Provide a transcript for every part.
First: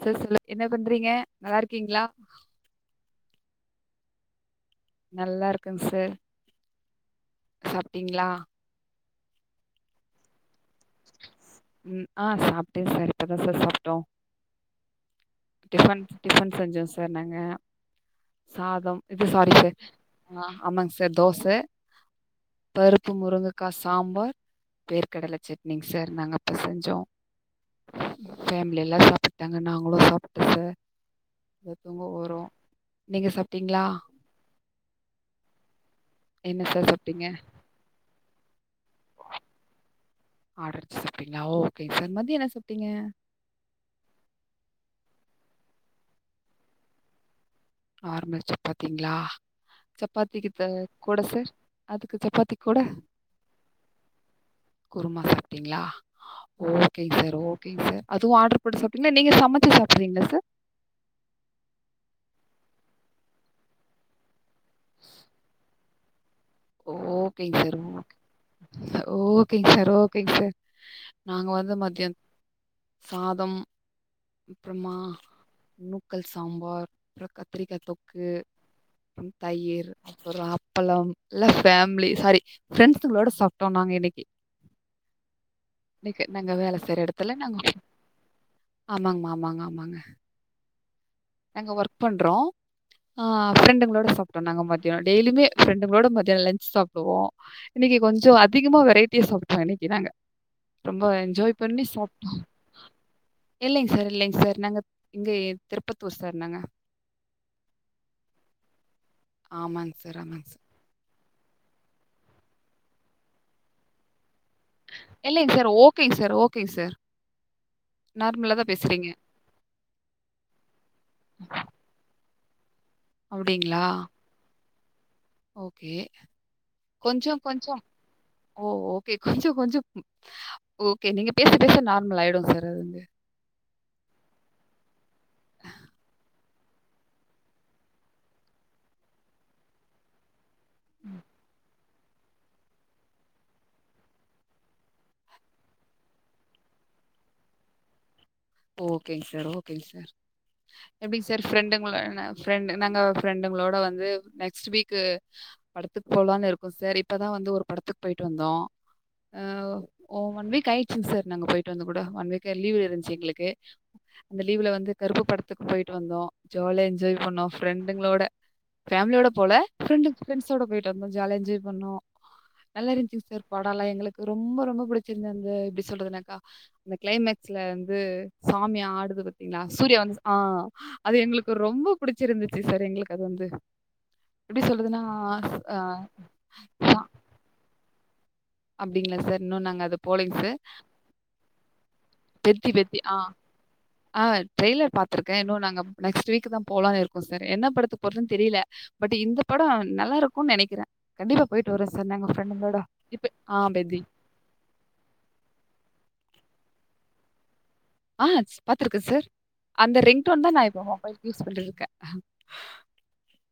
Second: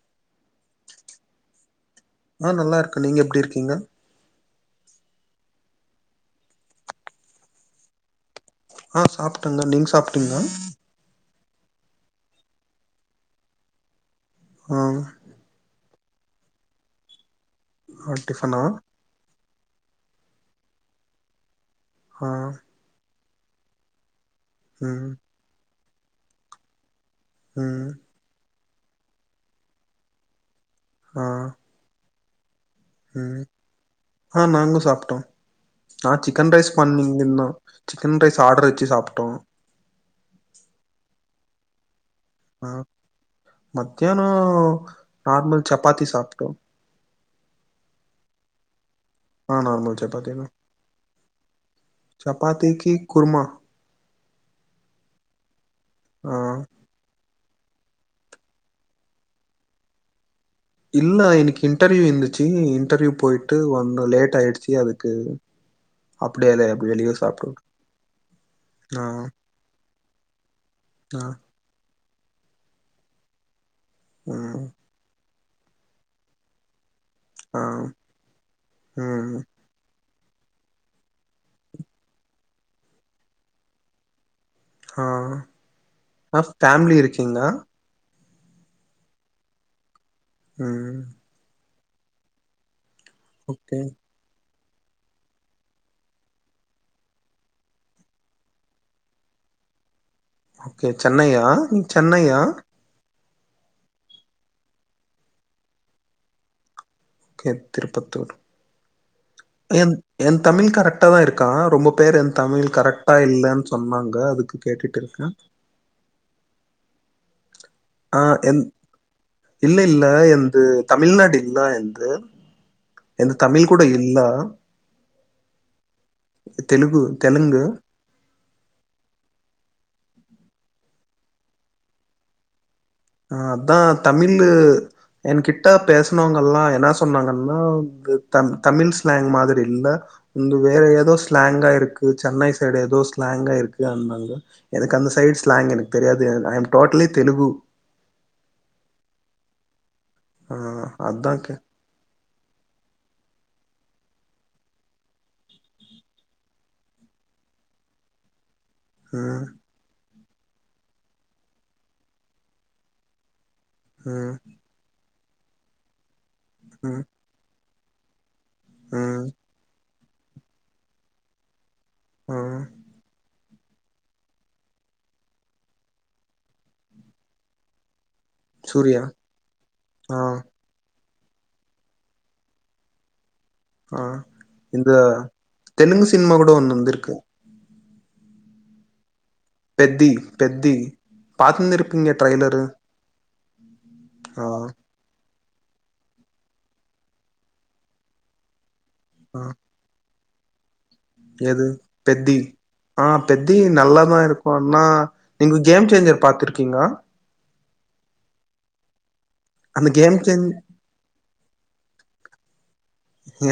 Chairs இல்ல என்ன பண்றீங்க நல்லாருக்கீங்ளா நா நல்லா இருக்கோ நீங்க எப்டி இருக்கீங்க நல்லா இருக்கங் சேர் சாப்டிங்ளா ஆ சாப்டங்க நீங்க சாப்டீங்ளா உம் ஆ சாப்டே சேர் இப்பதா சேர் சாப்டோ ஆ டிஃபன் டிஃபன் செஞ்சோ சேர் நாங்க ஆ டிஃபனா சாதம் இப்போ சாரி சேர் ஆமாங் சேர் தோச ஆ பருப்பு முருங்கைக்கா சாம்பார் ம் வேர்கடலை சட்னிங்க சார் நாங்க இப்போ செஞ்சோம் உம் ஃபேமிலி எல்லா சாப்பிட்டாங்க நாங்களு சாப்பிட்ட சார் ஆ இப்போ தூங்க போறோ நீங்க ம் சாப்பிட்டீங்களா ஆ நாங்களு சாப்பிட்டோ ஆ சிக்கன் என்ன ரைஸ் சார் சாப்பிட்டீங்க பண்ணீருந்தோ சிக்கன் ரைஸ் ஆர்டர் வச்சு சாப்பிட்டோ ஆர்டர் வச்சு சாப்பிட்டீங்களா ஓக்கேங்க சார் மதிய என்ன ஆ சாப்பிட்டீங்க மத்தியானோ நார்மல் சப்பாத்தி சாப்ட்டோ நார்மல் சப்பாத்தீங்ளா ஆ நார்மல் சப்பாத்தி தா சப்பாத்திக்கு அ கூட சார் அதுக்கு சப்பாத்தி கூட சப்பாத்திக்கு குருமா குருமா சாப்டீங்களா ஆ ஓ ஓகே சார் ஓகே சார் அதுவு ஆர்டர் போட்டு சாப்ட்டீங்களா நீங்க சமச்சு சாப்டுறீங்களா சார் இல்ல இன்னிக்கு இன்டர்வியூ இருந்துச்சு இன்டர்வியூ போயிட்டு வந்தோ லேட் ஆயிடுச் சு அதுக்கு அப்டி அத ஓகேங் சேர் ஓகே ஆ ஓக் ஓகேங் சார் ஓகேங் சார் ஆ நாங்க வந்து மத்தியான் சாதோ ம் அப்றமா நூக்கல் சாம்பார் அப்றோ ஆ கத்திரிக்கா தொக்கு றம் ம் தயிர் அப்றோ அப்பளம் எல்ல ஃபேமிலி சாரி ப்ரெண்ஸுங்களோ சாப்ட்டோ நாங்க இன்னைக்கு ஆ இன்னைக்கு ஆ நாங்க வேல ஃபேமிலி செய்ற எடத்துல இருக்கீங்களா நாங்க ம் நாங்க ஒர்க் பண்றோ ஆ ஓகே ப்ரெண்டுங்களோட சாப் ட்டோ நாங்க மத்தியா டெய்லியுமே ஃப்ரெண்டுங்களோ மத்தியானோ லஞ்ச் சாப்டுவோ இன்னைக்கு கொஞ்சோ அதிகமா வெரைட்டியா சாப்டோ இன்னைக்கு நாங்க ஓகே ரொம்ப சென்னையா என்ஜாய் நீ பண்ணி சாப்ட்டோ சென்னையா இல்லைங் சார் இல்லைங் சார் நாங்க இங்க திருப்பத்தூர் சார் நாங்க ஓகே திருப்பத்தூர் என் ஆமாங்க சார், என் ஆமாங்க சார். தமிழ் கார ட்டதா இருக்கா ரொம்ப பேர் என் தமிழ் கரெக்டா இல்லன் சொன்னாங்க அதுக்கு கேட்டுட்டு இருக்கே இல்லைங்க சார் ஓகேங்க சார் ஓகே சார் ஆ நார்மலா என் தான் பேசுறீங்க. இல்ல இல்ல எந்து தமிழ்நாடு இல்ல எந்து எந்து தமிழ் கூட அப்படிங்களா? இல்ல ஓகே தெலுகு கொஞ்சோ தெலுங்கு கொஞ்சோ ஓ ஓகே கொஞ்சோ கொஞ்சோ ஓகே நீங்க பேச பேச நார்மல் ஆயிடு சார் அது வந்து ஆ அதா தமிழு என்கிட்டா பேசனவங்கல்லா என்னா ஆமாங்க அனா அது தம் தமிழ் ஸ்லாங் மாதிரி இல்ல வந்து வேற ஏதோ ம். ஸ்லாங்கா இருக்கு சென்னை சைடு ஏதோ ஸ்லாங்கா இருக்கு அன்னாங்க எனக்கு அந்த சைடு ஸ்லாங் எனக்கு தெரியாது ஐம் டோட்டலி தெலுகு ஓகேங் சார் ஓகேங் சார் ஆ எப்டி அதா சார் கே ஃப்ரெண்டுங்கள ஃப்ரெண்ட் நாங்க பிரெண்டுங்களோட வந்து நெக்ஸ்ட் வீக்கு படத்துக்கு போலானு இருக்கோ சார் இப்பதா வந்து ஒரு படத்துக்கு போய்ட்டு வந்தோ ஆ ம் ஓ ஒன் வீக் ஆயிடுச்சு சார் நாங்க போயிட்டு வந்து கூட ஒன் வீக் லீவ் இருந்துச்சு எங்களுக்கு ம் அந்த லீவுல வந்து கருப்பு படத்துக்கு போயிட்டு வந்தோ ஜாலியா ம் என்ஜாய் பண்ணோம் ஃப்ரெண்டுங்களோட ம் ஃபேமிலியோட போல பிரெண்ட் பிரண்ட்ஸ்ஸோட போய்டு வந்தோ ஜாலியா எஞ்சாய் பன்னோ ம் நல்லா இருச்சிங் சார் பாடோலா எங்களுக் ரொம்ப ரொம்ப பிடிச்சிருந்த அந்த எப்படி சொல்றதுனாக்கா அந்த கிளைமேக்ஸ்ல வந்து சாமி சூர்யா ஆடுது பாத்தீங்களா சூர்ய வந்து ஆ அது எங்களுக்கு ரொம்ப புடிச்சிருந்துச்சு சார் எங்களுக்கு அது வந்து ஆ எப்டி இந்த சொல்ரதுன்னா ச அ தெலுங்கு சினிமா கூட ஒண்ணு வந்திருக்கு அப்டிங்களா சார் இன்னு நாங்க அத போலிங் சார் பாத்துந்திருப் பெத்தி பெத்தி ஆ ஆ ட்ரெய்லர் பாத் இருக்கே இன்னு நாங்க நெக்ஸ்ட் வீக் தா போலான்னு இருக்கோ சார் என்ன படத்துக்கு போறதுன் தெரில பட் இந்த ஆ படோ நல்லா இருக்குன் நெனைக்கிறே எது பெத்தி ஆ இப்ப பெத்தி ஆ நல்லாதா இருக் குனா நீங்க கேம் சேஞ்சர் பாத்துருக்கீங்ளா ஆ பாத்துருக்கே சார் அந்த கேம் ரிங் டோன் சேஞ் தா நா இப்ப மொபைல்கு யூஸ் பண்ணிருக்கே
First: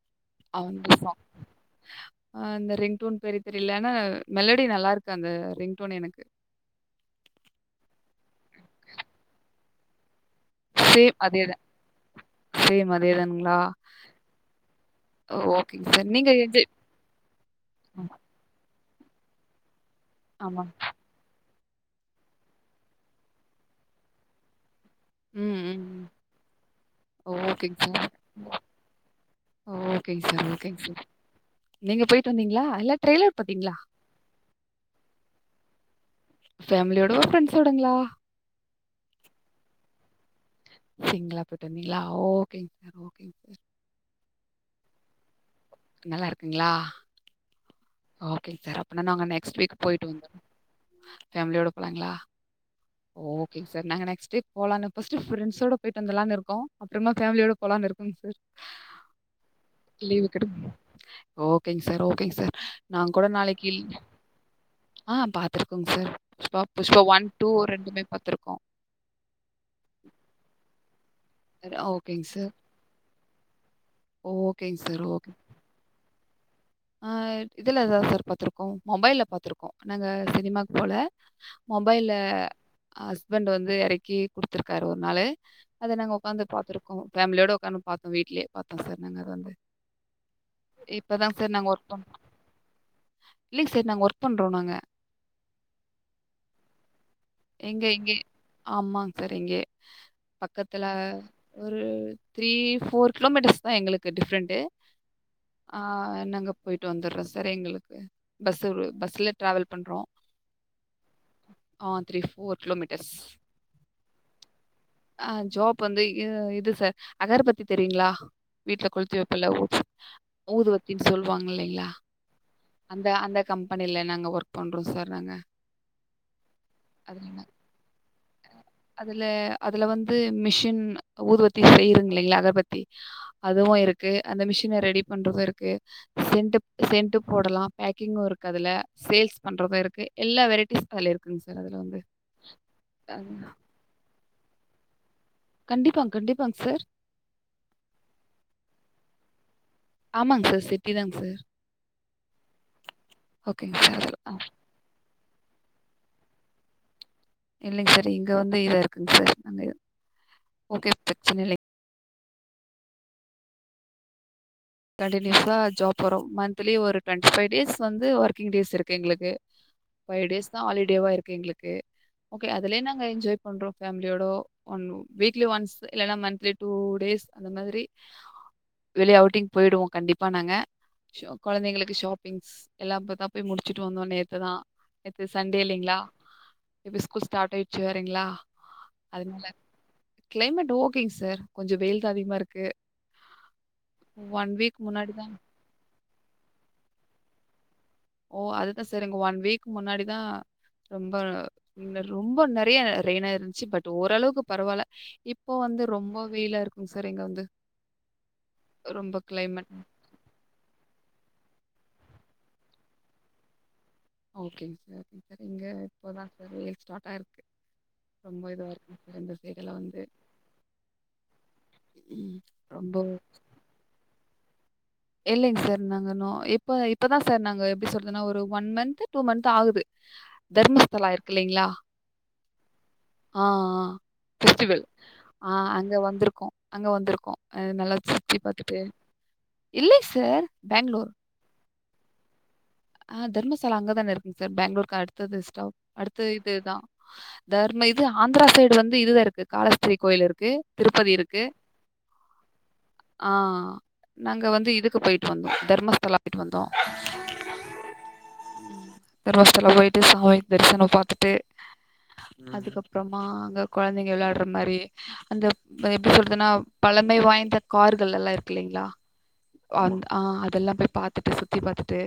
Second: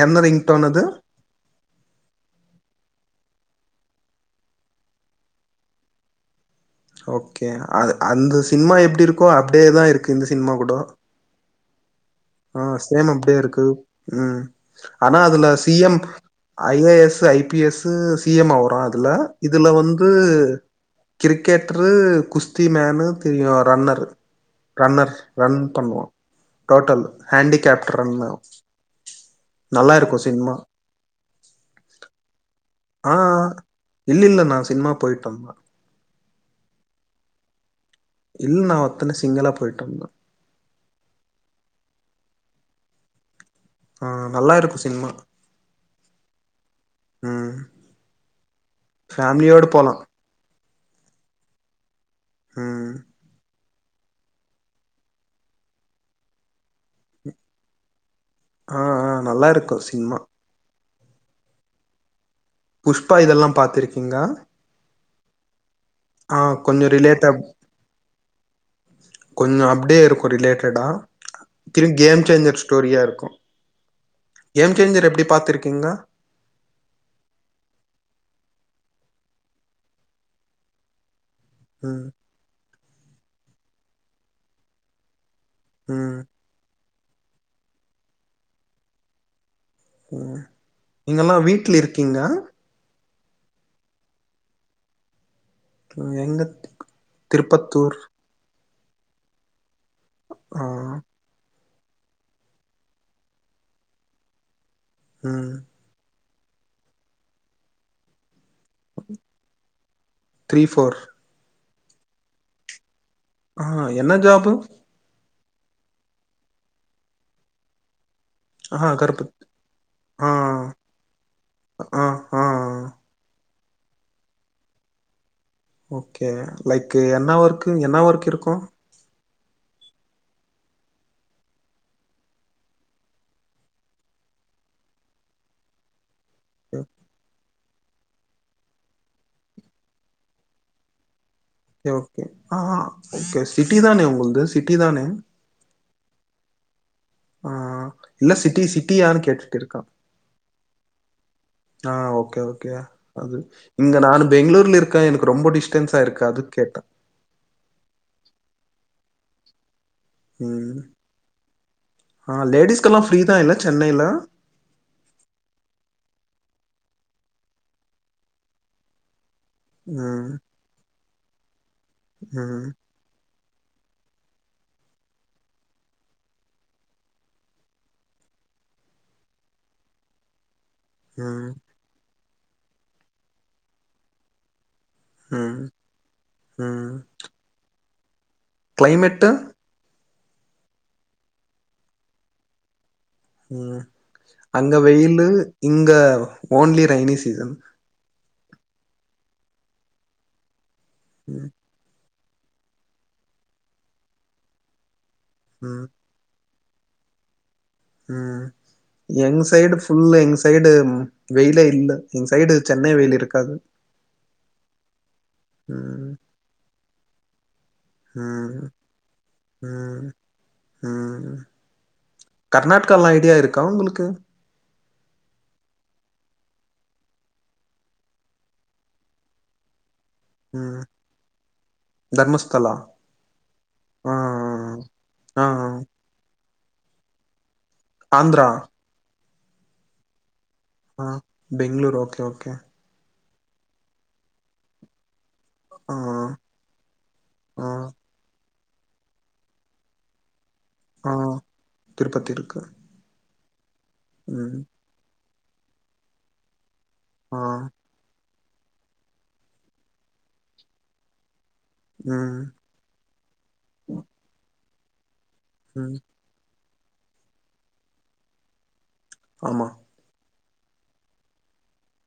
என்ன ரிங் டோன் அது அவுங்கு சா ஆ அந்த ரிங் டோன் பேரு தெரில ஆனா மெலடி நல்லாருக்கு அந்த ரிங் டோன் எனக்கு ஓகே அ அந்த சின்மா எப்டி இருக்கோ அப்டே தா இருக்கு இந்த சின்மா கூடோ சேம் அதே தா ஆ சேம் அப்டியே இருக்கு ம் ஆனா ஓ அதுல சி ஓகேங்க எம் சார். நீங்க எது I A S I P S து சி எம் ஆ வரு அதுல இதுல வந்து ஆமா. கிரிக்கெட்ரு குஸ்தி மேனு தெரியு ரன்னரு ரன்னர் ம், ரன் ம், பண்ணுவோ ம். டோட்டல் ஓகேங்க ஹேண்டிகேப்ரு சார். ரன்னு நல்லா இருக்கு ஓகேங்க சார், சின்மா ஓகேங்க நீங்க போயிட்டு வந்தீங்களா இல்ல ஆ ட்ரெய்லர் பாத்தீங்களா இல்ல இல்ல நா சினிமா போய்ட்டுவந்தே ஃபேமிலியோடவா ஃப்ரண்ட்ஸோடங்களா இல்ல நா ஒத்தனா சிங்களா போய்ட்டு வந்தே சிங்களா போய்ட்டு வந்தீங்களா ஓகேங் சார் ஓகேங் சார் ஆ நல்லா இருக்கு சின்மா நல்லா இருக்குங்களா ம் ஓகேங் சார் அப்பனா நாங்க நெக்ஸ்ட் ஃபேமிலியோட வீக் போலாம் போயிட்டு வந்துர்றோ ஃபேமிலியோட போலாங்களா ம் ஓகேங் சார் நாங்க நெக்ஸ்டிரிப் போலானு ஃபஸ்ட்டு ஃப்ரண்ட்ஸோட போயிட்டு வந்தலானு இருக்கோ அப்பறமா ஃபேமிலியோட போலான்னு இருக்கோங் சார் ஆ ஆ நல்லா இருக்கும் சினிமா லீவுகெடும் ஓகேங் சார் ஓகேங் சார் புஷ்பா நாங்கூட இதெல்லாம் நாளக்கி லீ பாத்திருக்கீங்களா ஆ பாத்துருக்கோங் சார் ஆ புஷ்பா கொஞ்சம் புஷ்பா ஒன் ரிலேட்டா டூ ரெண்டுமே பாத்துருக்கோ கொஞ்சோ அப்டியே இருக்கு ரிலேடடா திருக் கேம் ஓகேங்க சார். சேஞ்சர் ஸ்டோரியா இருக்கு கேம் ஓகேங்க சார். Changer okay. எப்டி பாத்திருக்கீங்க ஆ இதுல தா சார் பாத்துருக்கோ மொபைல்ல பாத்துருக்கோ நாங்க சினிமாக் போல ம் மொபைல்ல ஹஸ்பண்ட் வந்து எறக்கி குடுத்துருக்காரு ஒரு நாளு அத நாங்க ம் உக்காந்து பாத்துருக்கோ ஃபேமிலியோட உக்காந்து பாத்தோ வீ்ட்லயே பாத்தோ சார் நாங்க அத வந்து ம் இங்கல்லா சார் இப்பதான் நாங்க ஒர்க் பண்றோ இல்லைங் சார் நாங்க ஒர்க் பண்றோ நாங்க ம் எங்க எங்க திருப்பத்தூர் இங்கயே ஆமாங் சார் இங்கயே ஆ பக்கத்துல ஒரு த்ரீ ஃபோர் கிலோமீட்டர்ஸ் தா எங்களுக்கு டிஃப்ரண்ட்டு ம் ஆ நாங்க போயிட்டு வந்தற்றோ சார் எங்களுக்கு பஸ்ஸு விடு பஸ்ல டிராவல் பண்றோ த்ரீ ஃபோர் அ த்ரீ ஃபோர் கிலோமீட்டர்ஸ் ஆ என்ன ஜாபு அ ஜாப் வந்து இ இது சார் அகர்பத்தி தெரியுங்ளா வீட்ல ஆ கொள்த்தி கருப்பு வப்புல்ல ஊ ஆ ஊதுவத்தின் சொல்வாங்கில்லைங்ளா ஆ ஆ அந் த அந்த கம்பெனில நாங்க ஒர்க் பண்றோ சார் நாங்க ஓகே லைக்கு அதுல என்ன நா ஒர்க்கு என்ன ஒர்க் இருக்கு அதுல அதுல வந்து மிஷின் ஊதுவத்தி செய்யிறங்கில்லைங்ளா அகர்பத்தி அதுவு இருக்கு அந்த மிஷின ரெடி பண்றது இருக்கு சென்ட்டு சென்ட்டு போடலா பேக்கிங்கு இருக்கு அதுல சேல்ஸ் பண்றது இருக்கு எல்லா வெரைட்டிஸ் அதுல இருக்குங் சார் அதுல சேர் வந்து. ஓகே ஆ அ ஓகே அது- சிட்டி தானே உங்குள்து சிட்டி தானே கண்டிப்பாங் கண்டிப்பாங் சார் ஆ இல்ல சிட்டி சிட்டியானு கேட்டுட்டிருக்க ஆமாங் சார் சிட்டி தாங் சார் ஆ ஓகே ஓகே அது ஓகேங்க இங்க சார். நானு அதில் பெங்ளூர்லிர்க் க எனக்கு ரொம்ப டிஸ்டன்ஸ்ஸா இருக்கு அதுக் கேட்டே இல்லைங் சார் இங்க வந் வெயிலா இருக்குங் சார் நாங்க ம் ஓகே பிரச்சன இல்லைங்க. ஆ லேடிஸ்க்கெல்லா ஃப்ரீ தா இல்ல சென்னைல தேட்டிடேசா ஜாப் போறோ மன்த்லி ஒரு ட்வண்ட்டி ஃபை டேஸ் வந்து ஒர்க்கிங் டேஸ் இருக்கு எங்ளுக்கு ஃபை ம் டேஸ் தா ஹாலிடேவா இருக்கு எங்ளுக்கு ஓகே ம் அதுலே நா ங்க என்ஜாய் பண்றோ ஃபேம்லியோடோ ஒன்னு வீக்லி ஒன்ஸ் இல்லனா மன்த்லி டூ டேஸ் அந்த மாதிரி வெளிய அவுட்டிங் போய்டுவோ கண்டிப்பா நாங்க சோ ம் கொழந்தைகளுக்கு ஷாப் பிங்ஸ் எல்லா இப்பதா போய் முடிச்சசிட்டு வந்தோ நேத்து தா நேத்து சண்டே ம் இல்லீங்ளா ம் இப்போ ஸ்கூல் ஸ்டாட் ஆய்ட்ச்சு வேறைங்ளா கிளைமேட்டு அதுனால க்ளைமெட் ஓகேங் சார் கொஞ்ச வெயில் தா அதிகமா இருக்கு ம் வீக் அங்க முன்னாடி வெயிலு இங்க ஓன்லி ரைனி சீசன் ஓ அதுதா சார் இங்க ஒன் வீக் முன்னாடிதா ரொம்ப ம் இங்க ரொம்ப நறைய ரெய்னா இருந்ச்சு பட் ஓரளவுக்கு பரவால்ல இப்போ வந்து ம் ரொம்ப வெயிலா இருக்குங் சார் இங்க வந்து ம் ரொம்ப எங் கிளைமேட் சைடு ஃபுல்லா எங் சைடு வெய்லே இல்ல எங்க சைடு சென்னை வெய்ல் இருக்காது ஓகேங் சார் இங்க ம் இப்ப தா சார் வெயில் ஸ்டாட்டாய்ர்க்கு ரொம்ப ம் இதுவா இருக்குங் சார் இந்த சைடெல்லா வந்து ம் ம் ம், ரொம்ப கர்நாட்காலா ஐடியா இருக்கா உங்களுக்கு இல்லைங் சார் நாங்க நோ இப்ப இப்பதா சார் நாங்க எப்டி சொல்றதுனா ஒரு ஒன் மன்த்து டூ மன்த் ஆகுது ம் தர்மஸ்தலா இருக்கில்லைங்ளா தர்மஸ்தலா ஆ ஆ ஃபெஸ்டிவல் ஆ அங்க வந்திருக்கோ அங்க வந்திருக்கோம் அ நல்லா சுத்தி ஆந்திரா பாத்துட்டு இல்ல சார் ஆ பெங்களூர் பெங்ளூர் ஓகே ஓகே ஆ தர்மசாலா அங்கதான இருக்குங் சார் பேங்ளூர்க்கு அடுத்தது ஸ்டாப் ஆ அடுத்த இதுதா ஆ தர்ம இது ஆந்திரா சைடு வந்து இதுதா இருக்கு காலஹஸ்தி கோயில் இருக்கு திருப்பதி ஆ இருக்கு திருப்பதி இருக்கு ஆ நாங்க ம் வந்து இது க்கு போய்ட்டு வந்தோ தர்மஸ்தலா போய்ட்டு வந்தோ ஆ தர்மஸ்சலா போயிட்டு சாமி தரிசனோ பாத்துட்டு ம் அதுக்கப்றமா அங்க கொழந்தைங்க விளாட்ற மாரி அந்த ம் எப்டி சொல் எதனா பழமை வாய்ந்த கார்கள் எல்லா இருக்கில்லைங்ளா ஆமா அ அதெல்லாம் போய் பாத்துட்டு சுத்தி பாத்தட்டு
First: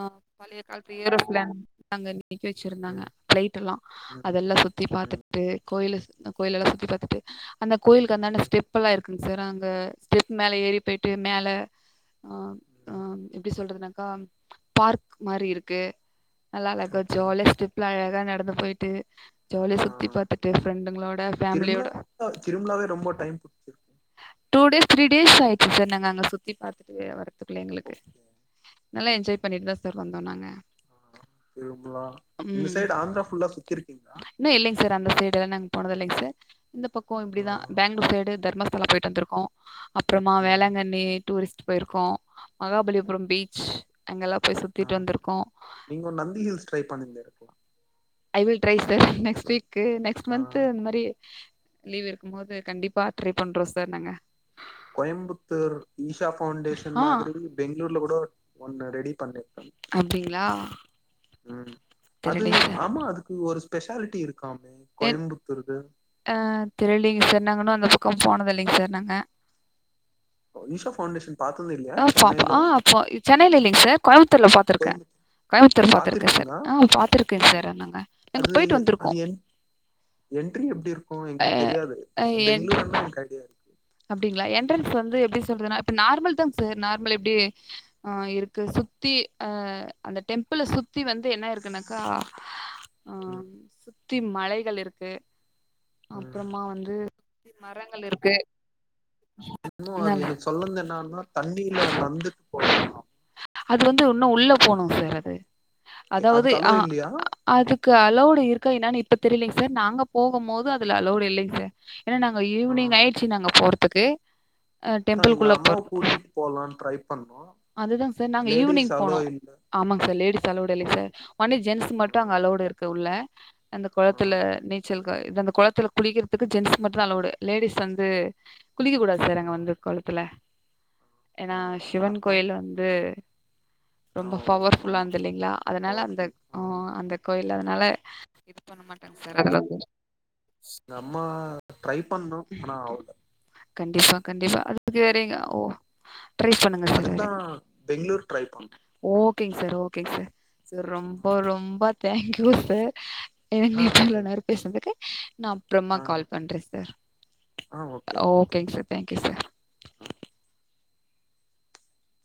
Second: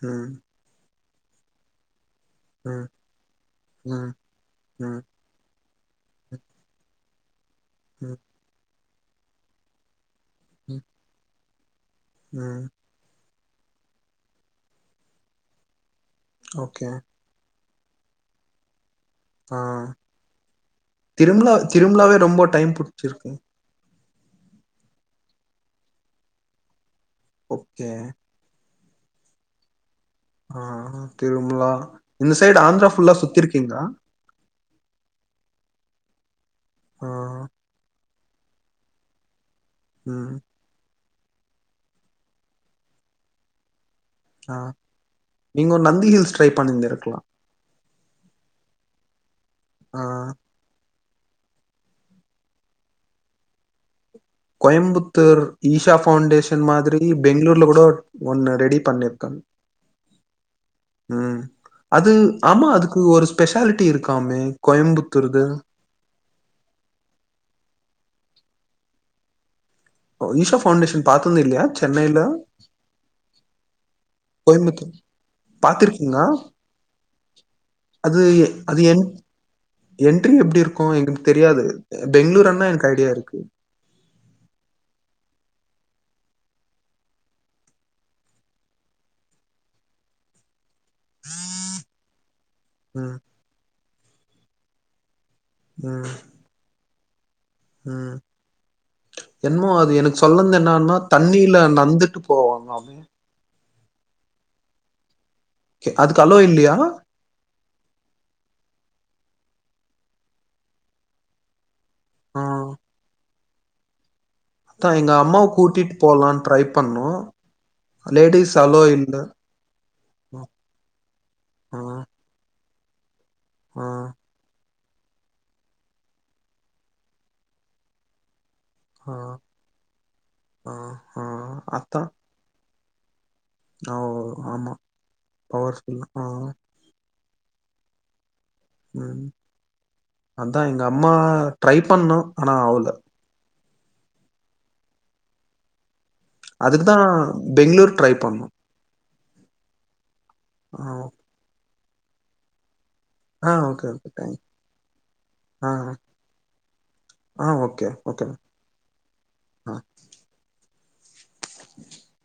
அ ம் பழய காலத்து ஏரோஃபிளேன் அங்க நிக்க ம் வெச்சிருந்தாங்க ஃப்ளைட் எல்லா ம் அதெல்லா சுத்தி ம் பாத்துட் டு கோயிலு கோயிலெல்லா சுத்தி பாத்துட்டு அந்த கோயிலுக்கு ம் அந்தான்ட ஸ்டெபெல்லா இருக்குங் சார் அங்க டெப் மேல ஏறி ம் போய்ட்டு மேல ஆ ம் ஆ எப்டி சொல்றத்னாக்கா பார்க் மாரி இருக்கு நல்லா ஓகே அழகா ஜாலியா ஸ்டெப் ல அழகா நடந்து போய்ட்டு ஆ ஜாலிய சுத்தி பாத்துட்டு ஃப்ரெண்டுஙளோட திரும்லா ஃபேம்லியோட திரும்லாவே ரொம்ப டைம் புடிச்சிருக்கு டூ டேஸ் த்ரீ டேஸ் ஆயிட்ச்சு சார் நாங்க அங்க சுத்தி பாத்துட்டு வரதுக்குல்ல எங்களுக்கு ஓகே நல்லா என்ஜாய் பண்ணிட்டுதா சார் வந்தோ நாங்க ஆ திருமலா இந்த ம் சைடு ஆந்திரா ஃபுல்லா இன்னு சுத்திருக்கீங்களா இல்லிங்க சார் அந்த சைடுலா நாங்க போனதில்லைங் சார் இந்த ஆ பக்கோ இப்டிதா பேங்களூர் சைடு தர்மஸ்தலா போய்ட்டு வந்திருக்கோ அப்றம் ம் வேளாங்கண்ணி டூரிஸ்ட் போயிருக்கோ மகாபலிபுரம் பீச் அங்கெல்லா ஆ போய் சுத்திட்டு வந்திருக்கோ நீங்கோ நந்தி ஹில்ஸ் ட்ரை பண்ணுங்க [unintelligible] ஐ will try sir next week ஆ நெக்ஸ்ட் மந்த் து இந்த மாரி லீவ் இருக்கும் மோது கண்டிப்பா ட்ரை பண்றோ சார் நாங்க கோயம்புத்தூர் ஈஷா ஃபவுண்டேஷன் மாதிரி பெங்ளூர்ல கூட ஒண்ணு ரெடி பண்ணிருக்காங் அப்டிங்ளா ம் அது ஆமா அதுக்கு ஒரு ஸ்பெஷாலிட்டி இருக்காமே கோயம்புத்தூருது அ தெரியலிங்க சார் நாங்கின்னு அந்த பக்கம் போனதில்லைங் சார் நாங்க ஓ, ஈஷா ஃபவுண்டேஷன் பாத்தது இல்லையா பாத்தில்யா சென்னையில [unintelligible] அப்போ சென்னையில இல்லலைங் சார் கோயம்புத்தூர்ல பாத்துருக்கே கோயம்புத்தூர் கோயம்புத்தூர் பாத்திருக்கீங்களா பாத்துருக்கே சார் ஆ பாத்துருக்கே சார் நாங்க அது அங்க போய்ட்டு அது என் வந்திருக்கோ என்ட்ரி எப்டி இருக்கு எங்களுக்கு தெரியாது பெங்களூர் ஆனா எனக்கு எங்களுக் ஐடியா இருக்கு தெரியாது [unintelligible] அப்டிங்ளா எ ன்ட்ரன்ஸ் வந்து எப்டி சொல்றத்ன்னா இப்ப நார்மல் தாங் சார் நார்மல் எப்டி ஆ இருக்கு சுத்தி அ அந்த டெம்பிள சுத் சதி வந்து என்ன இருக்குன்னாக்கா ம் அம் சுத்தி மலைகள் இருக்கு ம் அப்புறமா வந்து சுத்தி மரங்கள் ம் இருக்கு என்னமோ இன்னு எனக்கு அது எனக் சொல்லந்து சொல்லன்து என்னான்னா தண்ணீல நந்துட்டு வந்து போவாங்க அவன். [unintelligible] அது வந்து இன்னு உள்ள போனு சார் அது கே அதுக்கு அலோ அதாவது ஆ இல்லையா? அதுக்கு அலௌடு இருக்கா என்னனு இப்பத் தெரிலைங்க சார் நாங்க போகும் மோது அதுல அலௌடு இல்லைங் சார் ஏனா ஆ. நாங்க ஈவினிங் ஆயிட்ச்சு நாங்க போறதுக்கு அ அதான் எங்க அம்மாவ டெம்பிள்குள்ள கூட்டிட்டு போலான்னு ட்ரை பண்ணோம். அதுதாங் சார் நாங்க லேடீஸ் அலோ ஈவினிங் இல்ல. போனோ ஆமாங சார் ம். லேடிஸ் அலௌடு இல்லைங்க சார் ஒன்லி ஆ. ஜென்ஸ் மட் டு அங்க அலௌடு இருக்கு உள்ள ஆ. அந்த கொளத்துல நீ ச்சல் இது அந்த கொளத்துல குளக்கிறதுக்கு ஜென்ஸ் மட்டுதா அலௌவுடு லேடிஸ் வந்து குளிக்க ஆ. கூடாது சார் அங்க வந்து கொளத்துல ஆ. ஆ. ஏனா அதான். சிவன் கோயில் வந்து ஓ! ரொம்ப ஆமா. பவர் ஃபுல்லானது இல்லிங்ளா அதனால அந்த ஆ அந்த கோயில் அதனால இது பண்ண மாட்டாங்க ம். சார் அதெல்லா கொஞ்சு அதான் எங்க அம்மா நம்மா ட்ரை பண்ணு ஆனா ஆவுல கண்டிப்பா கண்டிப்பா அடுத்தது வேறெங்க ஓ ட்ரை அதுக்கு பண்ணுங்க தான் சார் அதா பெங்களூர் ட்ரை பண்றோ ஓகேங் சார் ஓகேங் சார் ஆ. சார் ரொம்ப ரொம்ப தேங்க்யூ சார் ஓகே ஆ. ஓகே, எகிட்ட ஓகே. இவ்ளோ நேரோ தேங்க்ஸ். பேஸ்னதுக்கு நா ஆ. அப்றோமா கால் பண்றே சார் ஆ. ஓகே. ஓகே. ஓகேங்க sir thank you sir ah. [inaudible]